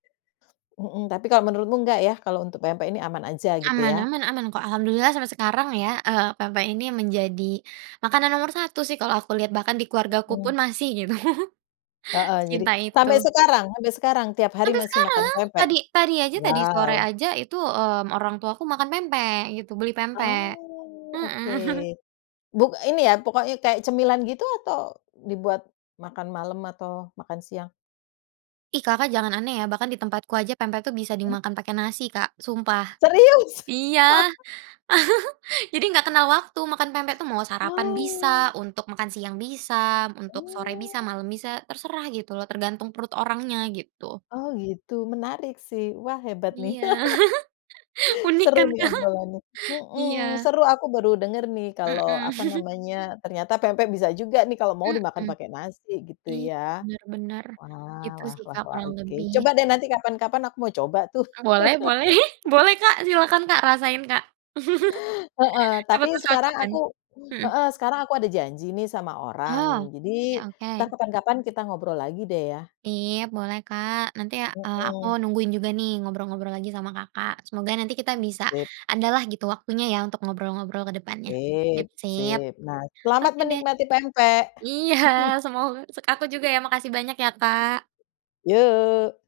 Mhm, tapi kalau menurutmu nggak ya kalau untuk pempek ini aman aja gitu Aman ya? aman aman kok alhamdulillah sampai sekarang ya, eee, pempek ini menjadi, makanan nomor 1 sih kalau aku lihat bahkan di keluargaku pun Mhm. masih gitu, Heeh, jadi secinta sampai itu. sekarang sampai sekarang tiap hari Sampe masih makan sekarang pempek? tadi tadi aja tadi sore Wow. aja itu, mmm, orang tuaku makan pempek gitu beli Ah, pempek, mhm. oke, buk ini ya pokoknya kayak cemilan gitu atau dibuat, makan malam atau makan siang? Ih, Kakak jangan aneh ya bahkan di tempatku aja pempek tuh bisa Mmm. dimakan pakai nasi Kak sumpah, Serius? iya, jadi nggak kenal waktu makan pempek tuh mau sarapan Oh. bisa, untuk makan siang bisa, untuk sore bisa, Oh. malam bisa terserah gitu loh tergantung perut orangnya gitu. Oh, gitu, menarik sih, wah, hebat nih. Iya, unik Seru kan nih Kak? obrolannya, Iya. mhm, seru aku baru denger nih kalo Mhm. apa namanya ternyata pempek bisa juga nih kalo mau dimakan Mhm, pake nasi gitu i ya. bener bener, Wah gitu wah sih wah Kak wah, kurang oke, lebih. coba deh nanti kapan-kapan aku mau coba tuh. A boleh boleh, boleh Kak silahkan Kak rasain Kak, Heeh, siapa tapi tau sekarang cocok kan? aku Mhm. heeh, sekarang aku ada janji nih sama Oh, orang jadi, ya, entar oke. kapan-kapan kita ngobrol lagi deh ya. Iya, boleh, Kak, nanti, eee, aku Mhm. nungguin juga nih ngobrol-ngobrol lagi sama Kakak. Semoga nanti kita bisa, Sip. adalah gitu waktunya ya untuk ngobrol-ngobrol ke depannya. Sip Sip sip, sip, nah, selamat oke deh. menikmati pempek. Iya, semoga sek aku juga ya makasih banyak ya Kak. Yo.